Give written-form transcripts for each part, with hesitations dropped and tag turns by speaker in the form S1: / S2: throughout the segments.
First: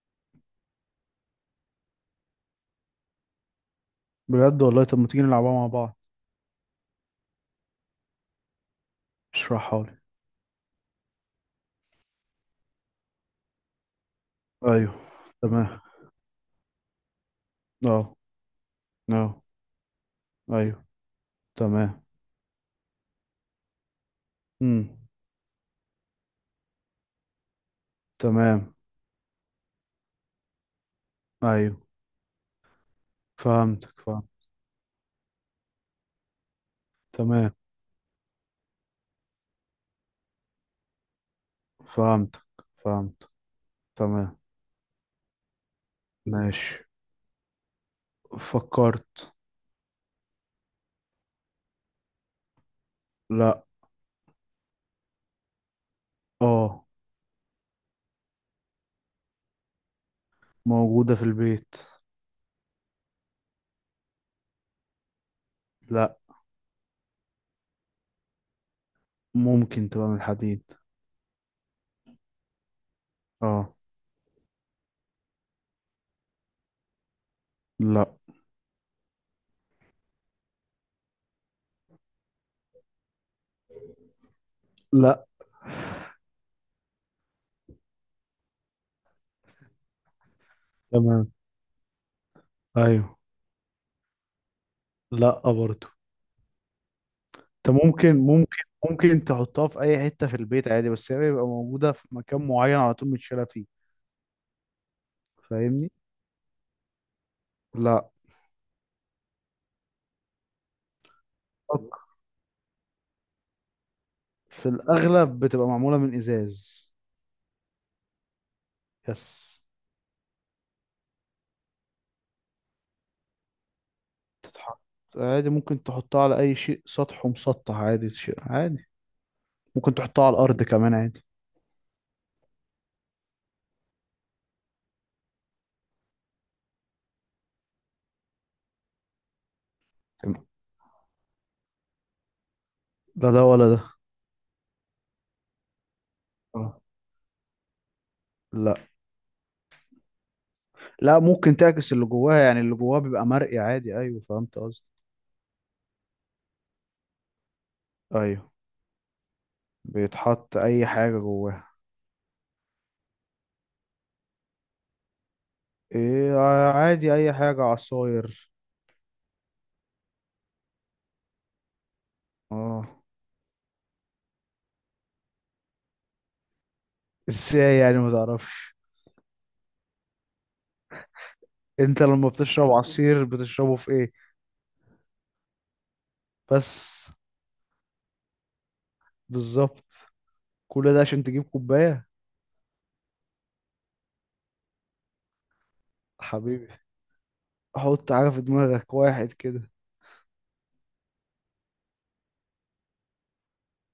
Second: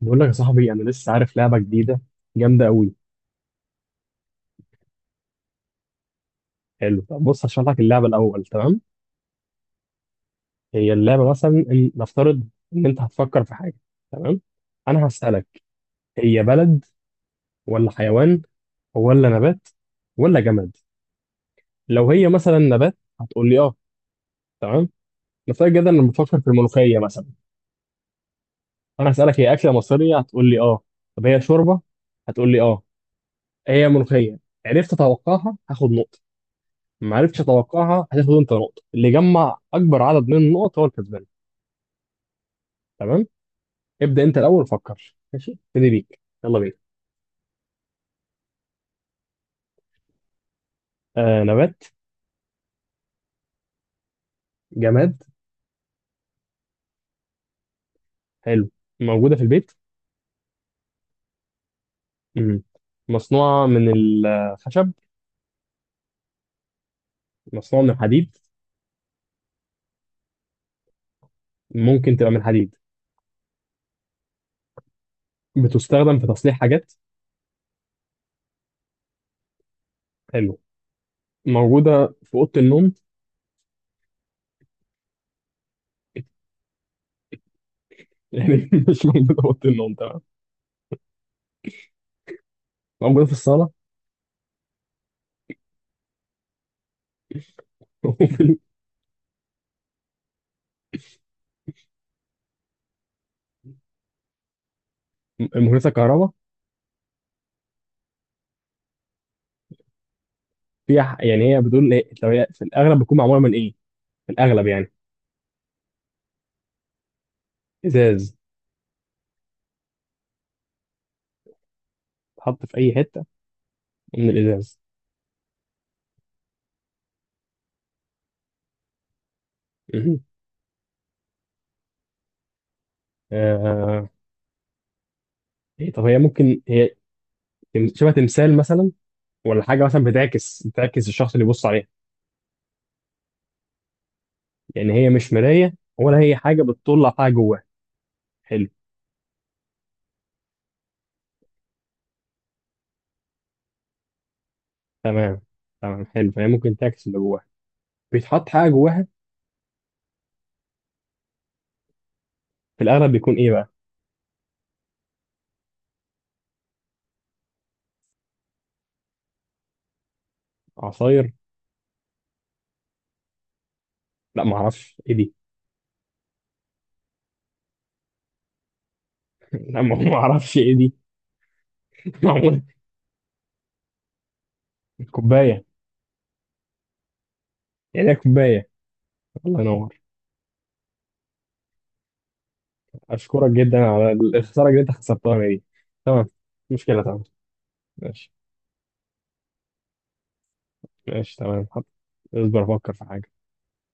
S1: بقول لك يا صاحبي، انا لسه عارف لعبه جديده جامده قوي.
S2: بجد والله. طب ما تيجي نلعبها مع بعض.
S1: حلو، طب بص هشرح لك اللعبه الاول، تمام.
S2: اشرحها لي.
S1: هي اللعبه مثلا إن نفترض ان انت هتفكر في حاجه، تمام.
S2: ايوه.
S1: انا هسالك
S2: تمام.
S1: هي بلد ولا
S2: اه.
S1: حيوان ولا
S2: اه.
S1: نبات ولا جماد.
S2: ايوه. تمام.
S1: لو هي مثلا نبات هتقول لي اه، تمام.
S2: امم
S1: نفترض جدا ان بفكر في الملوخيه مثلا.
S2: تمام.
S1: انا هسالك هي اكله مصريه هتقول لي اه، طب هي
S2: ايوه.
S1: شوربه، هتقول لي اه، هي
S2: فهمتك،
S1: ملوخيه.
S2: فهمت.
S1: عرفت اتوقعها هاخد نقطه، ما عرفتش
S2: تمام.
S1: اتوقعها هتاخد انت نقطه، اللي يجمع اكبر عدد من النقط هو الكسبان.
S2: فهمتك، فهمت.
S1: تمام، ابدا انت
S2: تمام.
S1: الاول فكر، ماشي ابتدي بيك، يلا بينا.
S2: ماشي، فكرت.
S1: آه نبات؟
S2: لا.
S1: جماد؟
S2: اه.
S1: حلو. موجوده في البيت؟
S2: موجودة في البيت.
S1: مم. مصنوعه من الخشب؟
S2: لا.
S1: مصنوعه من الحديد؟
S2: ممكن تبقى من الحديد.
S1: ممكن تبقى من الحديد.
S2: اه.
S1: بتستخدم في تصليح حاجات؟
S2: لا.
S1: حلو. موجوده في اوضه النوم؟
S2: لا.
S1: يعني مش موجوده في اوضه النوم، تمام.
S2: تمام. ايوه.
S1: موجوده في الصاله؟
S2: لا برضو. انت
S1: وفي الم-
S2: ممكن تحطها في اي حته في البيت عادي، بس هي بيبقى موجوده في مكان معين على طول متشاله فيه،
S1: مهندسه
S2: فاهمني؟
S1: كهرباء؟
S2: لا.
S1: يعني هي بتقول
S2: أك-
S1: إيه؟ لو هي في الاغلب بتكون معموله من ايه؟ في
S2: في
S1: الاغلب يعني.
S2: الاغلب بتبقى معموله من ازاز.
S1: ازاز؟
S2: يس.
S1: اتحط في اي حته من الازاز؟
S2: تتحط عادي، ممكن تحطها على اي شيء سطح ومسطح عادي، شيء عادي. ممكن
S1: مهم.
S2: تحطها على الارض كمان عادي.
S1: آه... إيه طب هي ممكن شبه تمثال مثلا، ولا حاجه مثلا
S2: تمام.
S1: بتعكس الشخص اللي بيبص عليها؟
S2: لا ده ولا ده.
S1: يعني هي مش مرايه ولا هي حاجه
S2: اه.
S1: بتطلع حاجه جواها؟ حلو.
S2: لا. لا، ممكن تعكس اللي جواها، يعني اللي جواها بيبقى مرئي عادي، ايوه فهمت قصدي.
S1: تمام، تمام حلو، فهي ممكن تعكس اللي جواها، بيتحط
S2: ايوه.
S1: حاجه جواها.
S2: بيتحط اي حاجه جواها.
S1: في الاغلب بيكون ايه بقى؟
S2: ايه؟ عادي اي حاجه، عصاير.
S1: عصاير؟
S2: اه.
S1: لا ما اعرفش ايه دي.
S2: ازاي يعني ما تعرفش؟
S1: لا، ما اعرفش ايه دي.
S2: انت لما
S1: معمول.
S2: بتشرب عصير بتشربه في ايه؟
S1: كوبايه؟
S2: بس.
S1: يعني هي كوبايه. الله
S2: بالظبط.
S1: ينور،
S2: كل ده عشان تجيب كوباية.
S1: اشكرك جدا على الخساره اللي انت خسرتها دي. تمام،
S2: حبيبي.
S1: مشكله، تمام.
S2: حط حاجة
S1: ماشي،
S2: في دماغك واحد كده.
S1: ماشي تمام حط. اصبر افكر في حاجة.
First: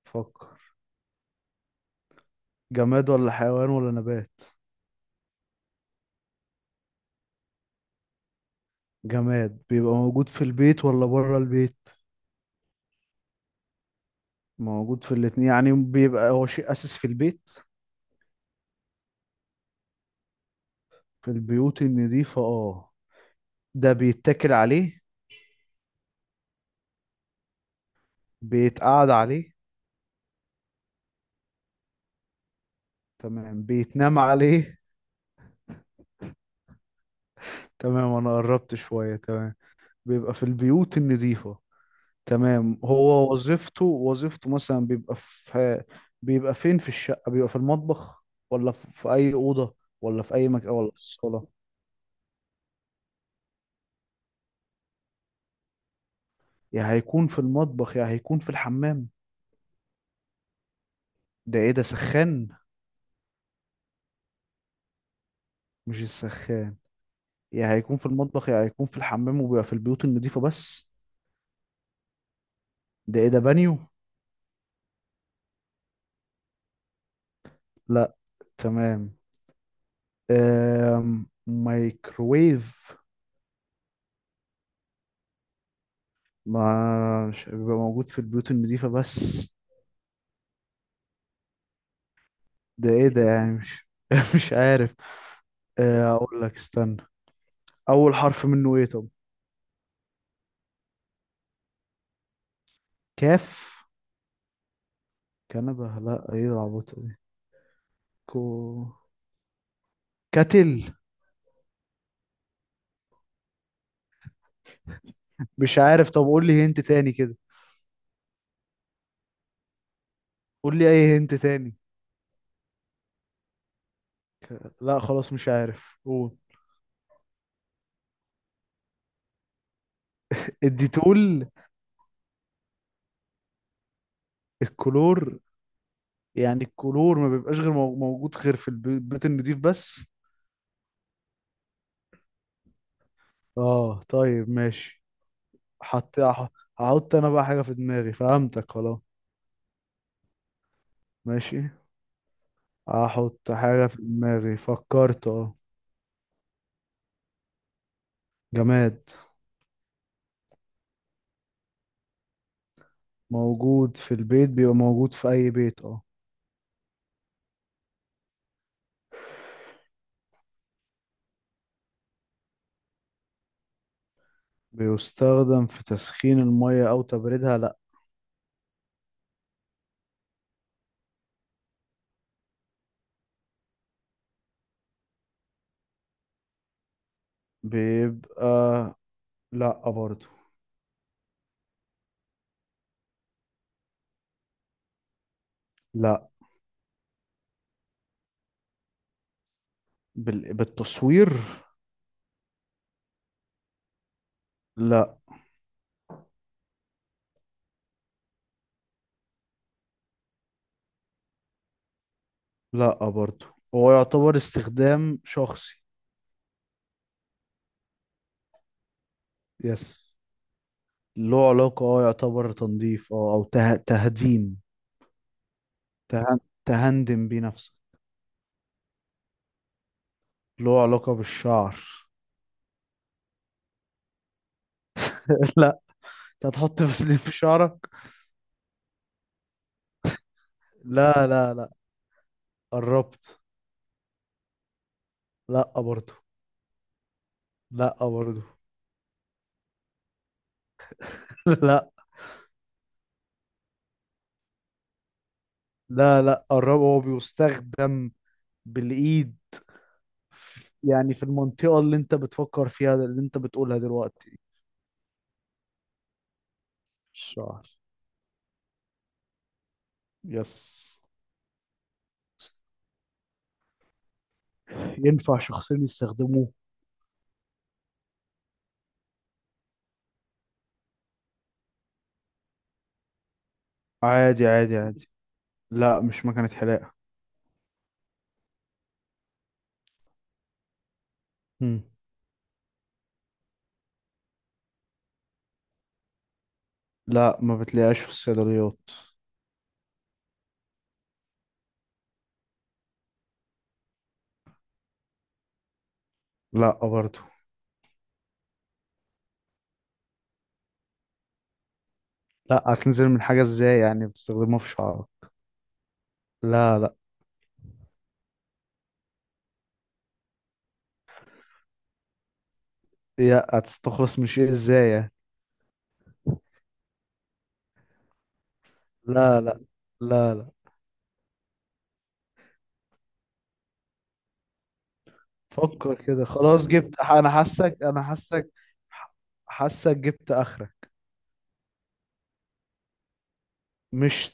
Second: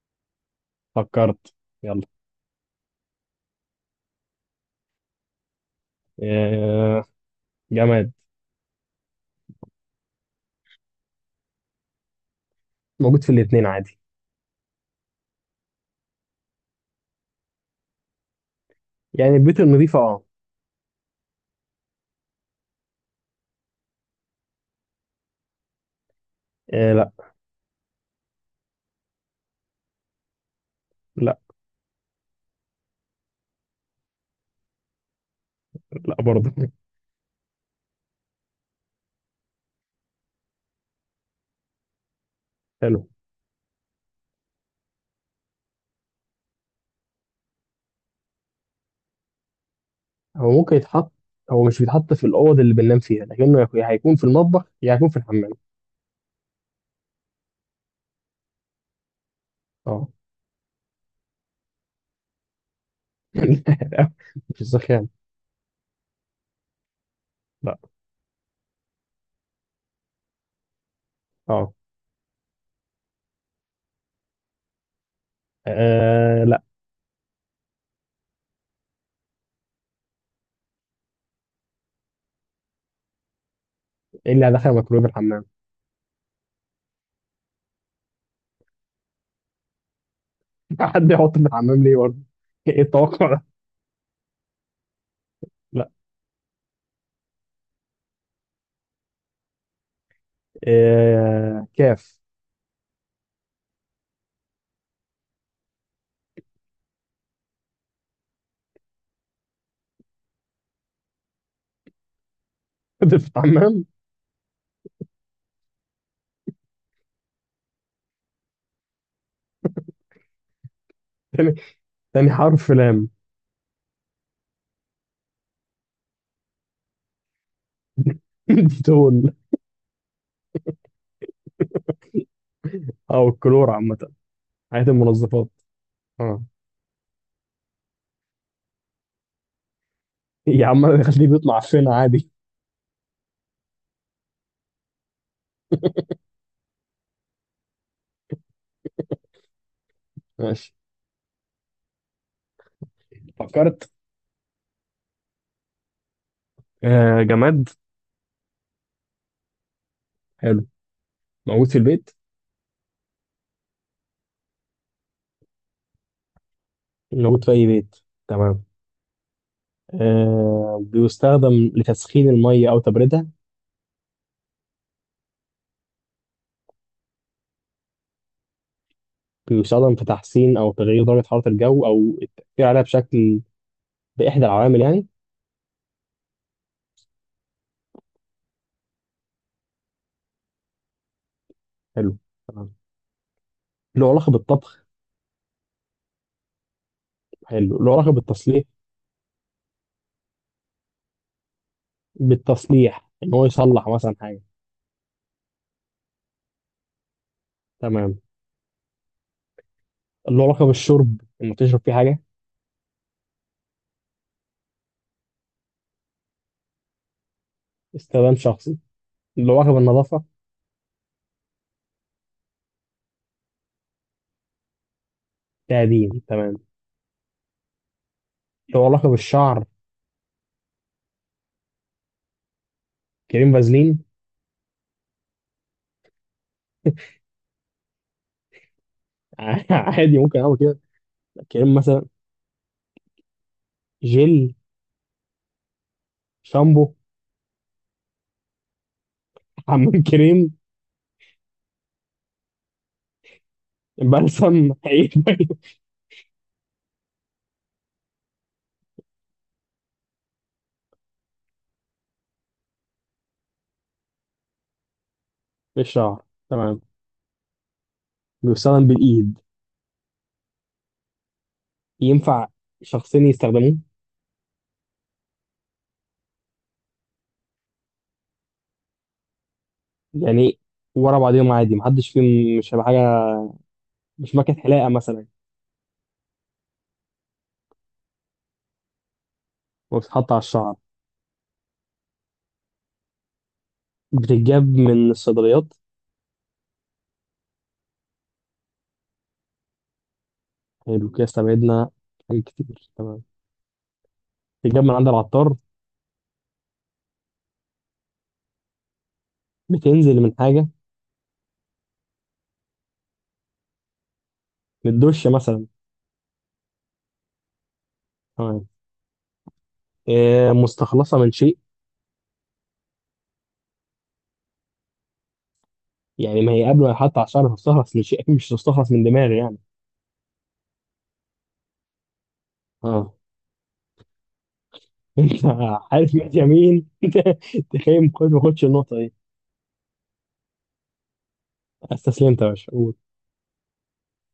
S2: فكر.
S1: فكرت؟ يلا.
S2: جماد ولا حيوان ولا نبات؟
S1: آه، جماد.
S2: جماد بيبقى موجود في البيت ولا بره البيت؟
S1: موجود في الاتنين عادي.
S2: موجود في الاتنين، يعني بيبقى هو شيء أساسي في البيت.
S1: يعني البيوت النظيفة، اه.
S2: في البيوت النظيفة اه. ده بيتاكل عليه؟
S1: آه، لا
S2: بيتقعد عليه؟
S1: لا.
S2: تمام، بيتنام عليه؟
S1: لا برضه.
S2: تمام انا قربت شوية. تمام، بيبقى في البيوت النظيفة. تمام،
S1: حلو.
S2: هو وظيفته، مثلا بيبقى في، بيبقى فين في الشقة؟ بيبقى في المطبخ، ولا في أي أوضة، ولا في أي
S1: هو
S2: مكان،
S1: ممكن
S2: ولا في
S1: يتحط،
S2: الصالة؟
S1: هو مش بيتحط في الأوض اللي بننام فيها، لكنه يا هيكون في المطبخ يا هيكون في الحمام.
S2: يا هيكون في المطبخ يا هيكون في الحمام.
S1: اه.
S2: ده إيه، ده سخان؟
S1: لا، مش السخان.
S2: مش السخان. يا
S1: لا.
S2: هيكون في المطبخ يا هيكون في الحمام، وبيبقى في البيوت النظيفة بس.
S1: اه.
S2: ده إيه، ده بانيو؟
S1: آه، لا.
S2: لا. تمام. مايكرويف.
S1: ايه اللي هدخل ميكرويف الحمام؟
S2: ما مش بيبقى موجود في البيوت النظيفة بس.
S1: حد يحط في الحمام ليه برضه؟ ايه
S2: ده ايه ده
S1: التوقع ده؟
S2: يعني، مش مش عارف.
S1: لا.
S2: آه، اقول لك، استنى. اول حرف منه ايه طب؟
S1: آه، كاف.
S2: كاف. كنبه؟ لا ايه العبط دي. كو. كتل.
S1: في الحمام.
S2: مش عارف. طب قول لي هنت تاني كده، قول لي اي هنت
S1: تاني،
S2: تاني.
S1: تاني حرف لام.
S2: لا خلاص مش عارف، قول.
S1: الديتول.
S2: الديتول.
S1: او الكلور عامه. حياه
S2: الكلور.
S1: المنظفات. اه.
S2: يعني الكلور ما بيبقاش غير موجود غير في البيت النضيف بس.
S1: يا عم انا خليه بيطلع فين عادي.
S2: اه طيب ماشي. حط، هحط انا بقى حاجة في دماغي، فهمتك خلاص.
S1: ماشي.
S2: ماشي. احط حاجة
S1: فكرت.
S2: في دماغي. فكرت اه.
S1: آه جماد.
S2: جماد.
S1: حلو. موجود في البيت.
S2: موجود في البيت، بيبقى موجود في أي بيت اه.
S1: موجود في أي بيت. تمام. آه بيستخدم لتسخين الميه او تبريدها؟
S2: بيستخدم في تسخين المية أو تبريدها، لأ.
S1: بيستخدم في تحسين أو تغيير درجة حرارة الجو أو التأثير عليها بشكل، بإحدى العوامل يعني.
S2: بيبقى، لأ برضو.
S1: حلو، تمام. له علاقة بالطبخ؟
S2: لأ.
S1: حلو، له علاقة بالتصليح،
S2: بالتصوير.
S1: بالتصليح إن هو يصلح مثلا حاجة.
S2: لأ.
S1: تمام. له علاقة بالشرب؟ إنه تشرب فيه حاجة؟
S2: لأ برضو. هو يعتبر استخدام شخصي.
S1: استخدام شخصي. له لقب
S2: يس.
S1: النظافة.
S2: له علاقة اه، يعتبر تنظيف اه، أو تهديم،
S1: تقديم
S2: تهن...
S1: تمام.
S2: تهندم بيه نفسك.
S1: له لقب الشعر.
S2: له علاقة بالشعر.
S1: كريم فازلين؟
S2: لأ. انت هتحط فسيلين في شعرك؟
S1: عادي ممكن اعمل كده.
S2: لا لا لا.
S1: كريم مثلا؟
S2: قربت.
S1: جل؟
S2: لأ برضو.
S1: شامبو؟
S2: لأ برضو.
S1: حمام كريم؟
S2: لا.
S1: بلسم؟ اي حاجة
S2: لا لا، قربه. هو بيستخدم بالإيد، يعني في المنطقة اللي انت بتفكر فيها، اللي انت بتقولها دلوقتي.
S1: في الشعر. تمام.
S2: الشعر.
S1: بيستخدم بالايد.
S2: يس.
S1: ينفع شخصين يستخدموه؟
S2: ينفع شخصين يستخدموه،
S1: يعني ورا بعضهم عادي، محدش فيهم مش هيبقى حاجة. مش
S2: عادي
S1: ماكينة
S2: عادي
S1: حلاقة
S2: عادي.
S1: مثلا؟
S2: لا مش مكنة حلاقة.
S1: وبتتحط على الشعر.
S2: مم.
S1: بتتجاب من الصيدليات؟
S2: لا ما بتلاقيهاش في الصيدليات.
S1: حلو كده، استبعدنا حاجات كتير، تمام. بتتجاب من عند العطار؟
S2: لا برضو.
S1: بتنزل من حاجة؟
S2: لا هتنزل من حاجة ازاي، يعني بتستخدمها في
S1: من
S2: شعرك.
S1: الدش مثلا؟
S2: لا لا.
S1: تمام. آه، مستخلصه من شيء.
S2: يا هتستخلص من شيء ازاي يعني.
S1: يعني ما هي قبل ما يحط على الشعر تستخلص من شيء، اكيد مش تستخلص من دماغي
S2: لا
S1: يعني.
S2: لا. لا لا.
S1: اه. انت
S2: فكر
S1: عارف؟
S2: كده
S1: ماشي
S2: خلاص،
S1: يمين.
S2: جبت، انا حاسك انا
S1: تخيل خد ما
S2: حاسك.
S1: خدش النقطه دي.
S2: حاسك جبت اخرك.
S1: استسلمت يا باشا، قول.
S2: مش.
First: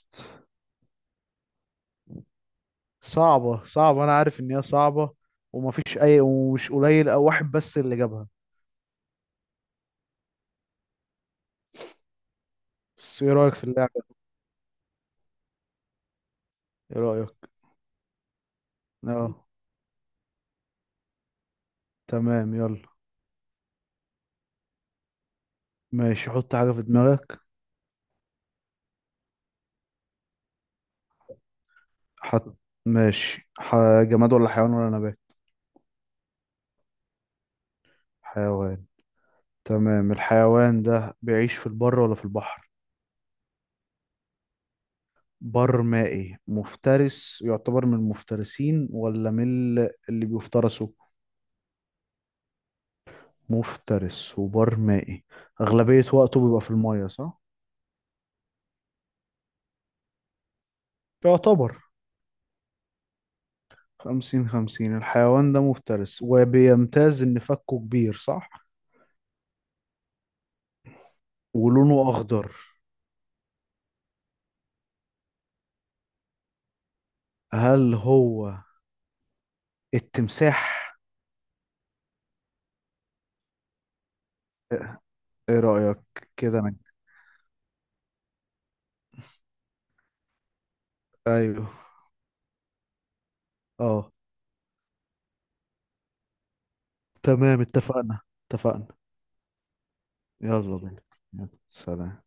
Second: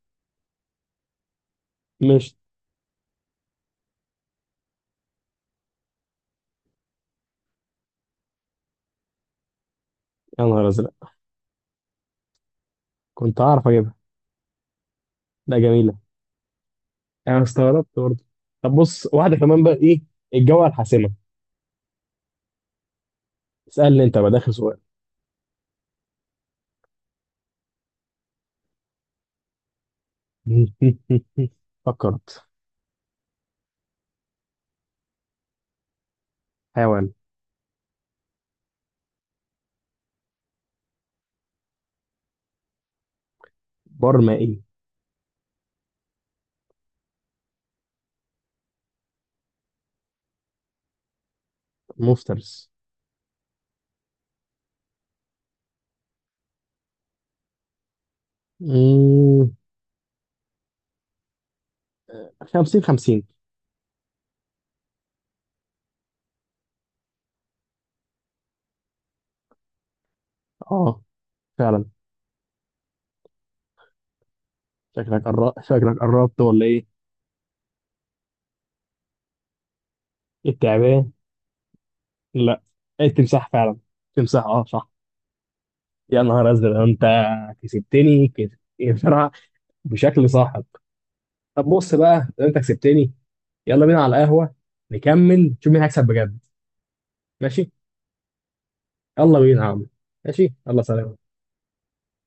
S1: مش.
S2: صعبة صعبة، انا عارف ان هي صعبة، ومفيش اي، ومش قليل او واحد بس اللي جابها.
S1: يا نهار ازرق،
S2: بس ايه
S1: كنت
S2: رأيك في
S1: هعرف اجيبها.
S2: اللعبة؟
S1: لا جميله.
S2: ايه رأيك؟
S1: انا استغربت برضه. طب بص واحده
S2: اه.
S1: كمان بقى، ايه الجوله الحاسمه.
S2: تمام يلا.
S1: اسالني انت بقى، ده اخر سؤال.
S2: ماشي، حط حاجة في دماغك.
S1: فكرت.
S2: حط. ماشي جماد ولا حيوان ولا نبات؟
S1: حيوان.
S2: حيوان. تمام، الحيوان ده بيعيش في البر ولا في البحر؟
S1: برمائي
S2: بر مائي، مفترس، يعتبر من المفترسين ولا من اللي بيفترسوا؟
S1: مفترس.
S2: مفترس وبر مائي، أغلبية وقته بيبقى في المية صح؟
S1: مم،
S2: يعتبر
S1: 50 50.
S2: 50-50. الحيوان ده مفترس، وبيمتاز إن فكه كبير صح؟
S1: اه فعلا.
S2: ولونه أخضر.
S1: شكلك قربت، شكلك قربت ولا ايه؟
S2: هل هو التمساح؟
S1: التعبان؟ لا، التمساح فعلا، تمساح اه صح.
S2: إيه رأيك؟
S1: يا نهار
S2: كده أنا.
S1: ازرق انت كسبتني كده بصراحه، بشكل صاحب. طب
S2: أيوه.
S1: بص بقى، لو انت كسبتني يلا بينا
S2: أه
S1: على القهوه، نكمل نشوف مين هيكسب بجد.
S2: تمام
S1: ماشي،
S2: اتفقنا. اتفقنا.
S1: يلا بينا يا عم، ماشي
S2: يلا
S1: يلا
S2: بينا.
S1: سلام.
S2: يلا سلام.